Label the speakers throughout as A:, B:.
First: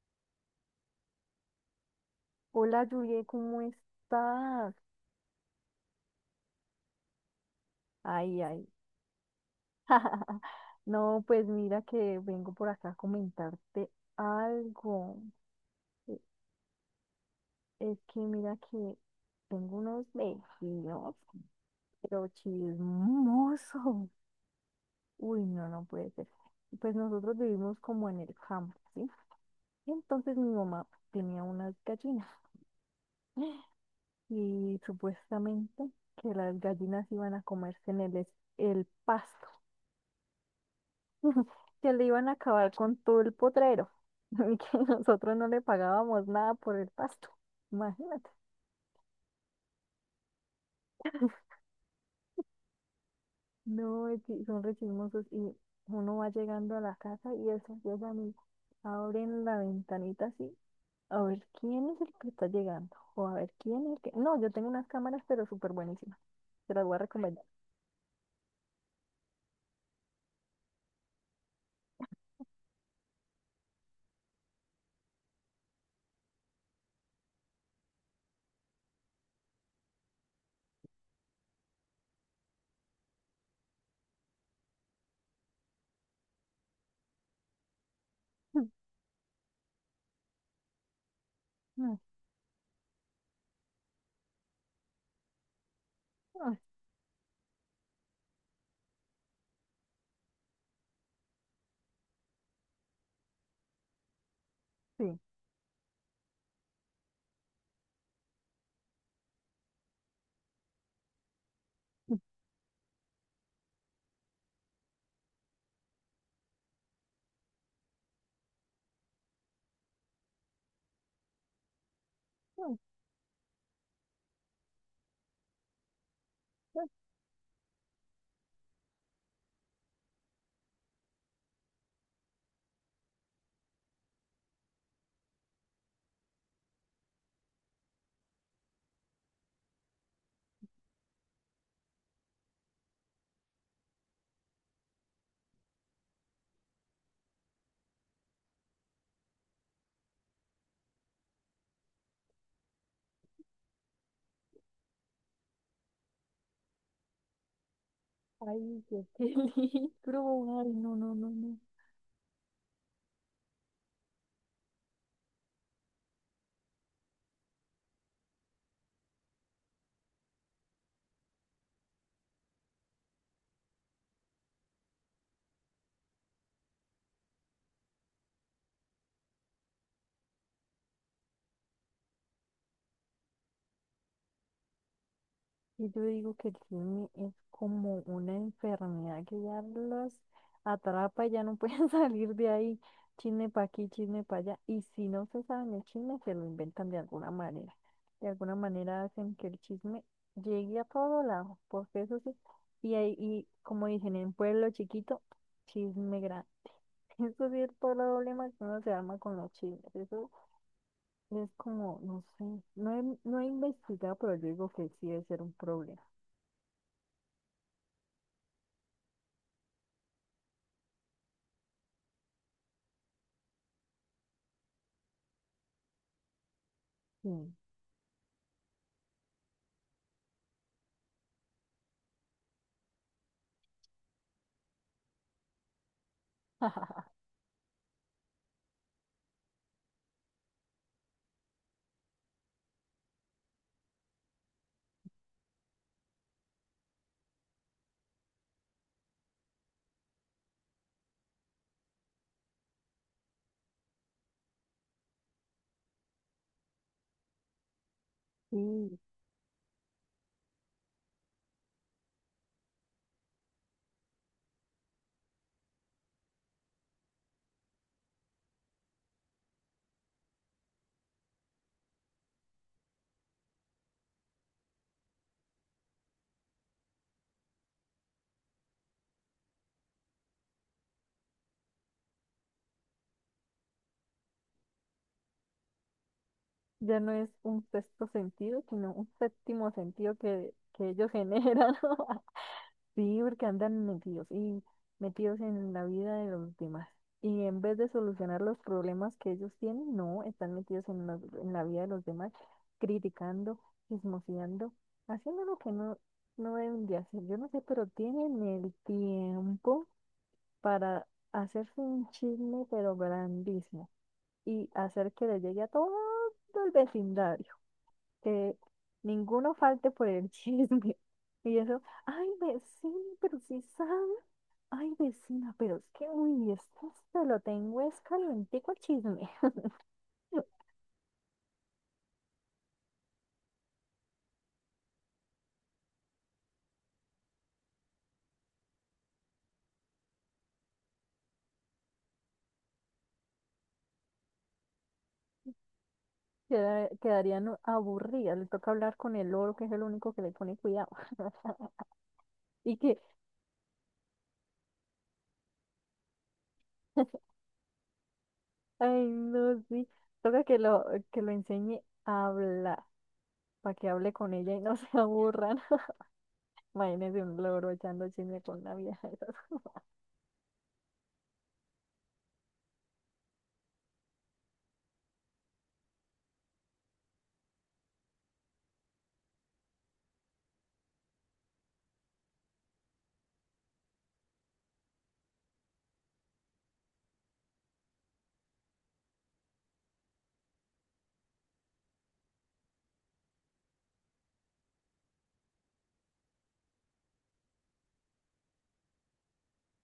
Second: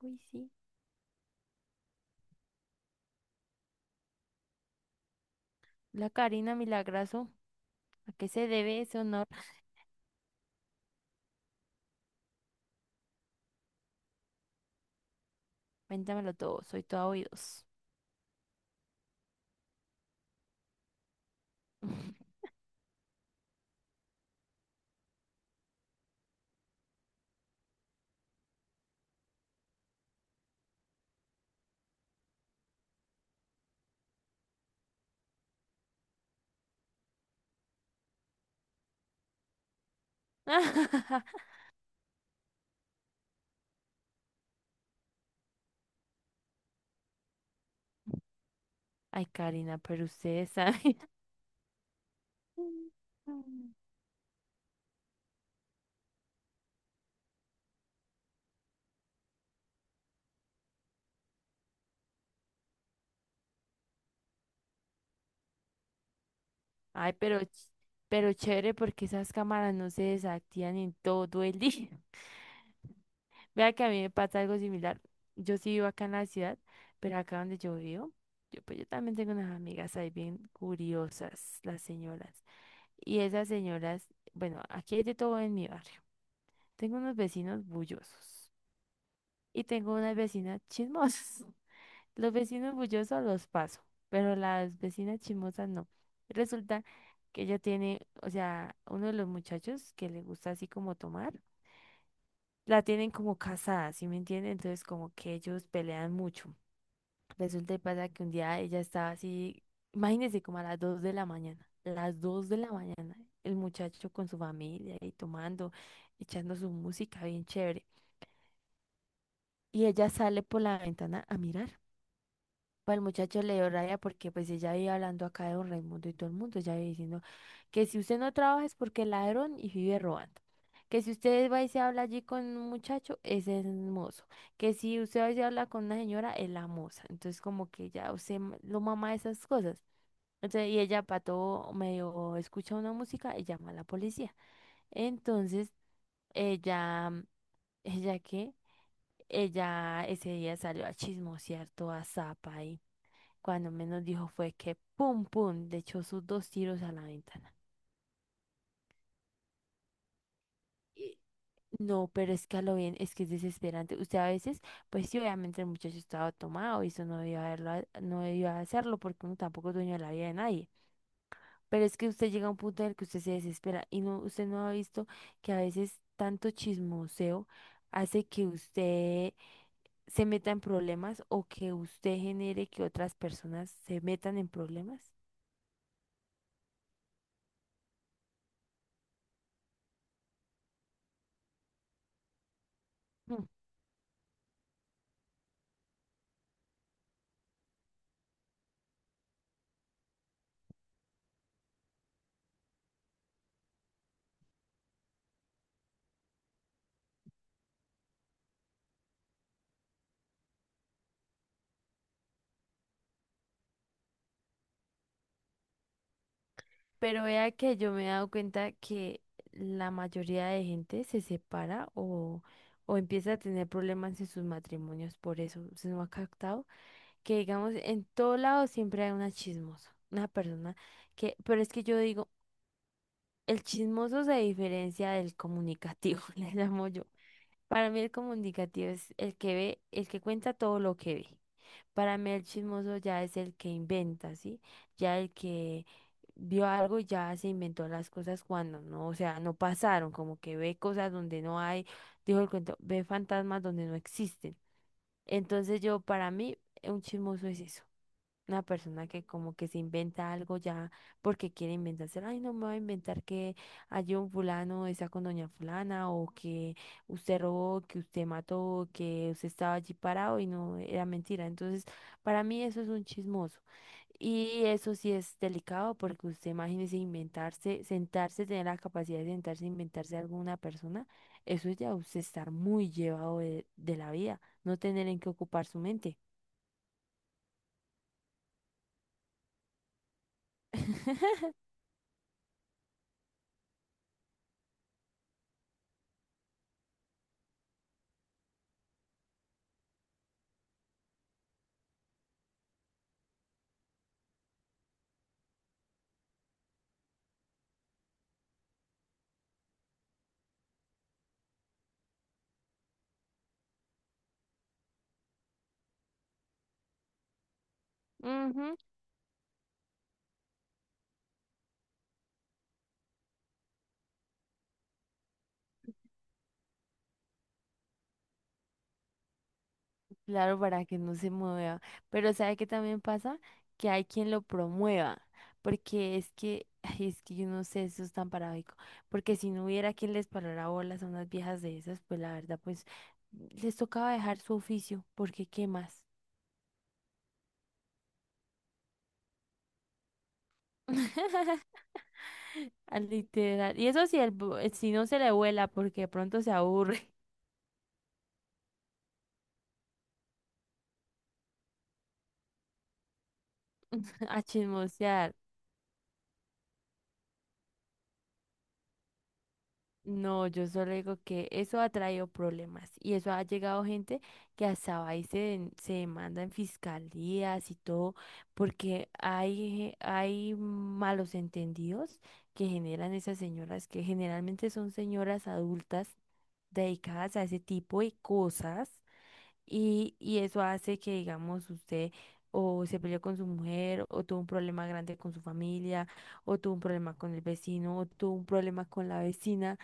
A: Uy, sí.
B: Hola, Julie, ¿cómo estás?
A: La Karina Milagrazo. ¿A qué
B: Ay,
A: se
B: ay.
A: debe ese honor?
B: No, pues mira que vengo por acá a comentarte algo. E-
A: Cuéntamelo todo, soy toda oídos.
B: Es que mira que tengo unos vecinos, pero chismosos. Uy, no, no puede ser. Pues nosotros vivimos como en el campo, ¿sí? Entonces mi mamá tenía unas gallinas y supuestamente que las gallinas iban a comerse en el, el pasto. Que le iban a acabar con todo el potrero y que nosotros no le pagábamos nada por el pasto. Imagínate.
A: Ay, Karina, pero ustedes saben.
B: No, es que son re chismosos y uno va llegando a la casa y eso llegan y abren la ventanita así a ver quién es el que está llegando o a ver quién es el que... No, yo tengo unas cámaras pero súper buenísimas. Te las voy a
A: Ay,
B: recomendar.
A: pero chévere porque esas cámaras no se desactivan en todo el día. Vea que a mí me pasa algo similar. Yo sí vivo acá en la ciudad, pero acá donde yo vivo, pues yo también tengo unas amigas ahí bien curiosas, las señoras. Y esas señoras, bueno, aquí hay de todo en mi barrio. Tengo unos vecinos bullosos y tengo unas vecinas chismosas. Los vecinos bullosos los paso, pero las vecinas chismosas no.
B: Ay,
A: Resulta que ella tiene, o sea, uno de los muchachos que le gusta así como tomar, la tienen como casada, ¿sí me entienden? Entonces como
B: sí.
A: que ellos pelean mucho. Resulta y pasa que un día ella estaba así, imagínense como a las 2 de la mañana, las 2 de la mañana, el muchacho con su familia y tomando, echando su música bien chévere. Y ella sale por la ventana a mirar.
B: Ay,
A: Pues el muchacho le dio rabia porque pues ella iba hablando acá de don Raimundo y todo el mundo, ella iba diciendo que si usted no trabaja es porque es ladrón y vive robando. Que si usted va y se habla allí con un muchacho, ese es el mozo. Que si usted va y se habla con una señora, es la moza. Entonces como que ya lo mama de esas cosas. Entonces, y ella para todo medio escucha una música y llama a la policía. Entonces, ella, ¿ella qué? Ella ese día salió a chismosear toda zapa y cuando menos dijo fue que pum pum le echó sus dos tiros a la ventana.
B: ay, qué peligro. Ay, no, no,
A: Y
B: no, no.
A: no, pero es que a lo bien, es que es desesperante. Usted a veces, pues sí, obviamente el muchacho estaba tomado y eso no no debió hacerlo porque uno tampoco es dueño de la vida de nadie. Pero es que usted llega a un punto en el que usted se desespera y no, usted no ha visto que a veces tanto chismoseo hace que usted se meta en problemas o que usted genere que otras personas se metan en problemas.
B: Y yo digo que el chisme es como una enfermedad que ya los atrapa y ya no pueden salir de ahí.
A: Mm.
B: Chisme para aquí, chisme para allá. Y si no se saben el chisme, se lo inventan de alguna manera. De alguna manera hacen que el chisme llegue a todo lado, porque eso sí. Y ahí, y como dicen, en pueblo chiquito, chisme grande. Eso sí es todo el problema que uno se arma con los chismes. Eso es como, no sé, no he investigado, pero yo digo que sí debe ser un problema.
A: Pero vea que yo me he dado cuenta que la mayoría de gente se separa o empieza a tener problemas en sus matrimonios por eso. ¿Se nos ha captado? Que
B: Sí.
A: digamos, en todo lado siempre hay una chismosa, una persona que, pero es que yo digo, el chismoso se diferencia del comunicativo, le llamo yo. Para mí el comunicativo es el que ve, el que cuenta todo lo que ve. Para mí el chismoso ya es el que inventa, ¿sí? Ya el que vio algo y ya se inventó las cosas cuando no, o sea, no pasaron, como que ve cosas donde no hay, dijo el cuento, ve fantasmas donde no existen. Entonces yo, para mí, un chismoso es eso. Una
B: Sí,
A: persona que como que se inventa algo ya porque quiere inventarse, ay, no me voy a inventar que hay un fulano está con doña fulana o que usted robó, que usted mató, que usted estaba allí parado y no era mentira. Entonces, para mí eso es un chismoso. Y eso sí es delicado porque usted imagínese inventarse, sentarse, tener la capacidad de sentarse, e inventarse alguna persona, eso es ya usted estar muy llevado de la vida, no tener en qué ocupar su mente.
B: ya no es un sexto sentido, sino un séptimo sentido que ellos generan. Sí, porque andan metidos y metidos en la vida de los demás. Y en vez de solucionar los problemas que ellos tienen, no, están metidos en, en la vida de los demás, criticando, chismoseando, haciendo lo que no, no deben de hacer. Yo no sé, pero tienen el tiempo para hacerse un chisme, pero grandísimo. Y hacer que le llegue a todo el vecindario, que
A: Ujú.
B: ninguno falte por el chisme. Y eso, ay, vecino, pero si sabe, ay, vecina, pero es que, uy, esto se lo tengo es calientico, el chisme.
A: Claro, para que no se mueva. Pero ¿sabe qué también pasa? Que hay quien lo promueva. Porque es que, ay, es que yo no sé, eso es tan paradójico. Porque si no hubiera quien les parara bolas a unas viejas de esas, pues la verdad, pues les tocaba dejar su oficio, porque ¿qué más?
B: Quedarían aburridas, le toca hablar con el loro, que es el único que le pone cuidado. Y que,
A: Al literal. Y eso si, si no se le vuela, porque de pronto se aburre
B: ay, no, sí, toca que lo, enseñe a hablar, para que hable con
A: a
B: ella y no se
A: chismosear.
B: aburran. Imagínense un loro echando chisme con una vieja de esas.
A: No, yo solo digo que eso ha traído problemas y eso ha llegado gente que hasta va y se demanda en fiscalías y todo, porque hay malos entendidos que generan esas señoras, que generalmente son señoras adultas dedicadas a ese tipo de cosas y eso hace que, digamos, usted o se peleó con su mujer o tuvo un problema grande con su familia o tuvo un problema con el vecino o tuvo un problema con la vecina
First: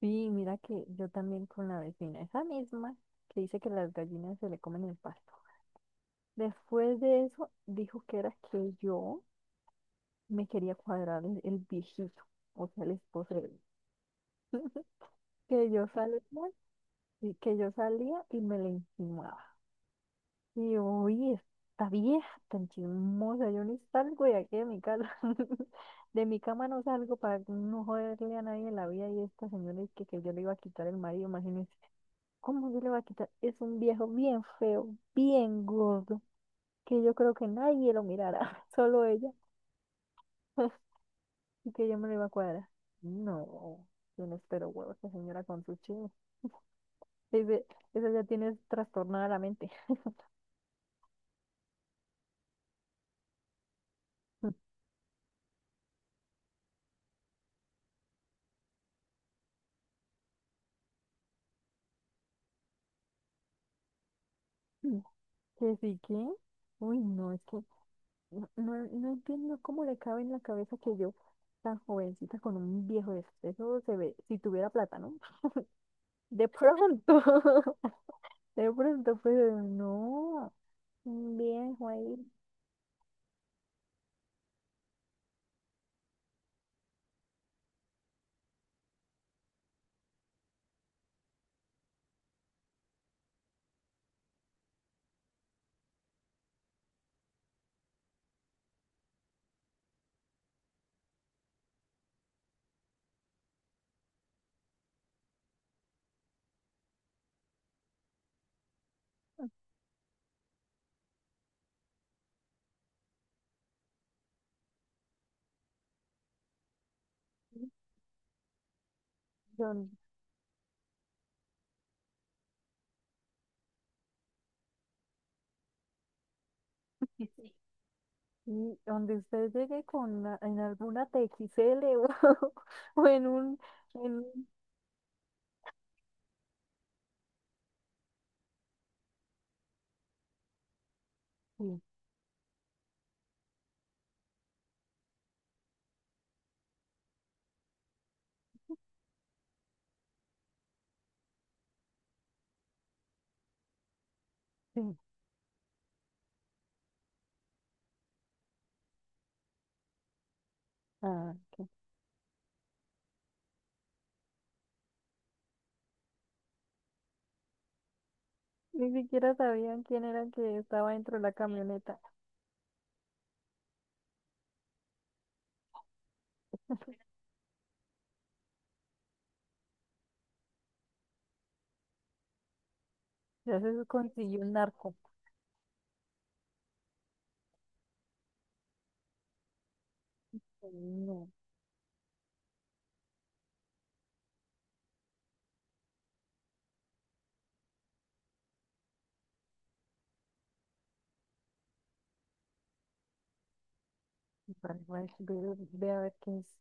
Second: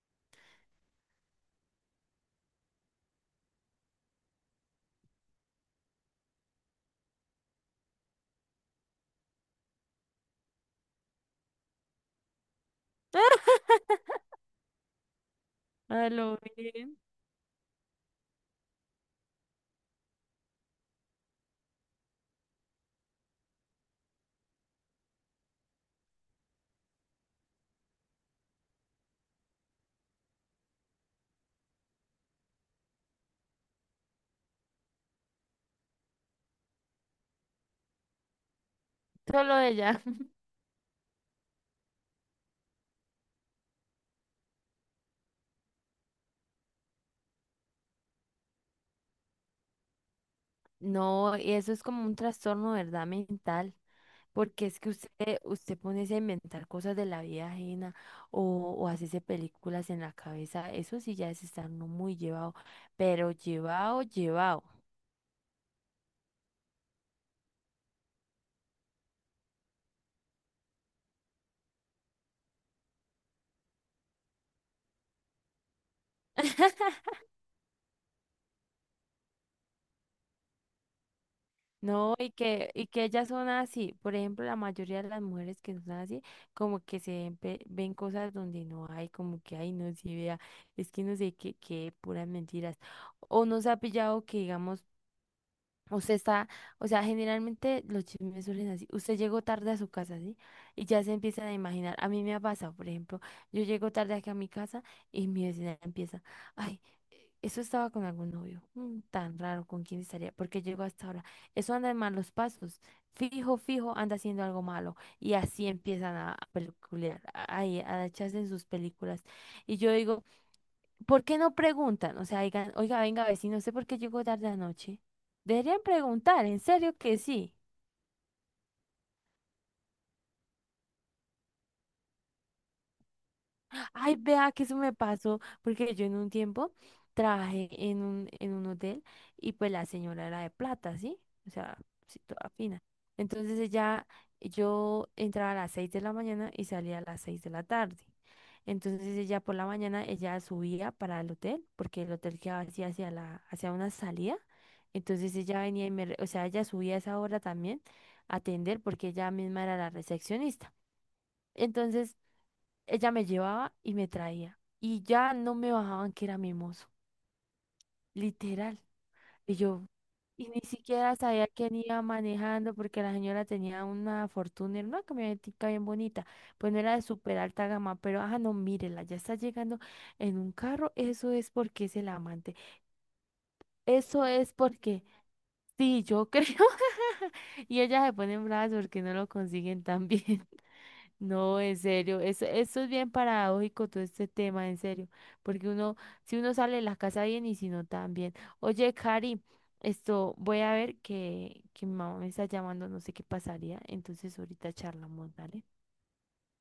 B: Sí, mira que yo también con la vecina, esa misma que dice que las gallinas se le comen el pasto. Después de eso, dijo que era que yo me quería cuadrar el viejito, o sea, el esposo de él. Que yo
A: a
B: salía,
A: lo bien.
B: y que yo salía y me le insinuaba. Y yo, oye, esta vieja tan chismosa, yo ni salgo de aquí de mi casa. De mi cama no salgo para no joderle a nadie la vida, y esta señora es que yo le iba a quitar el marido, imagínense. ¿Cómo se le va a quitar? Es un viejo bien feo, bien gordo, que yo creo que nadie lo mirará, solo ella,
A: Solo ella.
B: y que ella me lo iba a cuadrar. No, yo no espero huevos, esa señora con su chino. Dice, esa ya tiene trastornada la mente.
A: No, y eso es como un trastorno, ¿verdad? Mental, porque es que usted pone a inventar cosas de la vida ajena o, o hacerse películas en la cabeza, eso sí ya es estar no muy llevado, pero llevado, llevado.
B: Que sí, que, uy, no, es que no entiendo cómo le cabe en la cabeza que yo, tan jovencita, con un viejo de estos, eso se ve, si tuviera plata, ¿no? De pronto, de pronto, pero no, un viejo
A: No,
B: ahí.
A: y que ellas son así. Por ejemplo, la mayoría de las mujeres que son así, como que se ven, ven cosas donde no hay, como que ay, no se vea, es que no sé qué, qué puras mentiras. O no se ha pillado que digamos usted está, o sea, generalmente los chismes surgen así. Usted llegó tarde a su casa, ¿sí? Y ya se empiezan a imaginar. A mí me ha pasado, por ejemplo, yo llego tarde aquí a mi casa y mi vecina empieza, ay, eso estaba con algún novio, mm, tan raro, ¿con quién estaría? Porque llegó hasta ahora. Eso anda en malos pasos. Fijo, fijo, anda haciendo algo malo. Y así empiezan a peliculear, a echarse en sus películas. Y yo
B: Don-
A: digo, ¿por qué no preguntan? O sea, digan, oiga, venga, vecino, ¿usted por qué llegó tarde anoche? Deberían preguntar, en serio que
B: y
A: sí.
B: y donde usted llegue con en alguna TXL o, o en un, en
A: Ay,
B: un-
A: vea que eso me pasó, porque yo en un tiempo trabajé en un hotel y pues la señora era de plata, ¿sí? O sea,
B: sí,
A: sí, toda fina. Entonces ella, yo entraba a las 6 de la mañana y salía a las 6 de la tarde. Entonces ella por la mañana, ella subía para el hotel, porque el hotel quedaba así hacia hacia una salida.
B: sí,
A: Entonces ella venía y o sea, ella subía a esa hora también a atender porque ella misma era la recepcionista.
B: ah, ok.
A: Entonces ella me llevaba y me traía. Y ya no me bajaban que era mimoso, literal.
B: Ni siquiera
A: Y
B: sabían
A: yo,
B: quién era el
A: y
B: que
A: ni
B: estaba
A: siquiera
B: dentro de la
A: sabía quién
B: camioneta.
A: iba manejando porque la señora tenía una Fortuner, una camionetica bien bonita. Pues no era de súper alta gama, pero ajá, no, mírela, ya está llegando en un carro. Eso es porque es el amante.
B: Ya se
A: Eso
B: consiguió un
A: es
B: narco.
A: porque, sí, yo creo. Y ella se pone en brazos porque no lo consiguen tan bien.
B: No,
A: No, en serio, eso es bien paradójico todo este tema, en serio, porque uno, si uno sale de la casa bien y si no también. Oye, Cari, esto, voy a ver que mi mamá me está llamando, no sé qué pasaría, entonces ahorita charlamos,
B: ve,
A: ¿vale?
B: ve a ver qué es.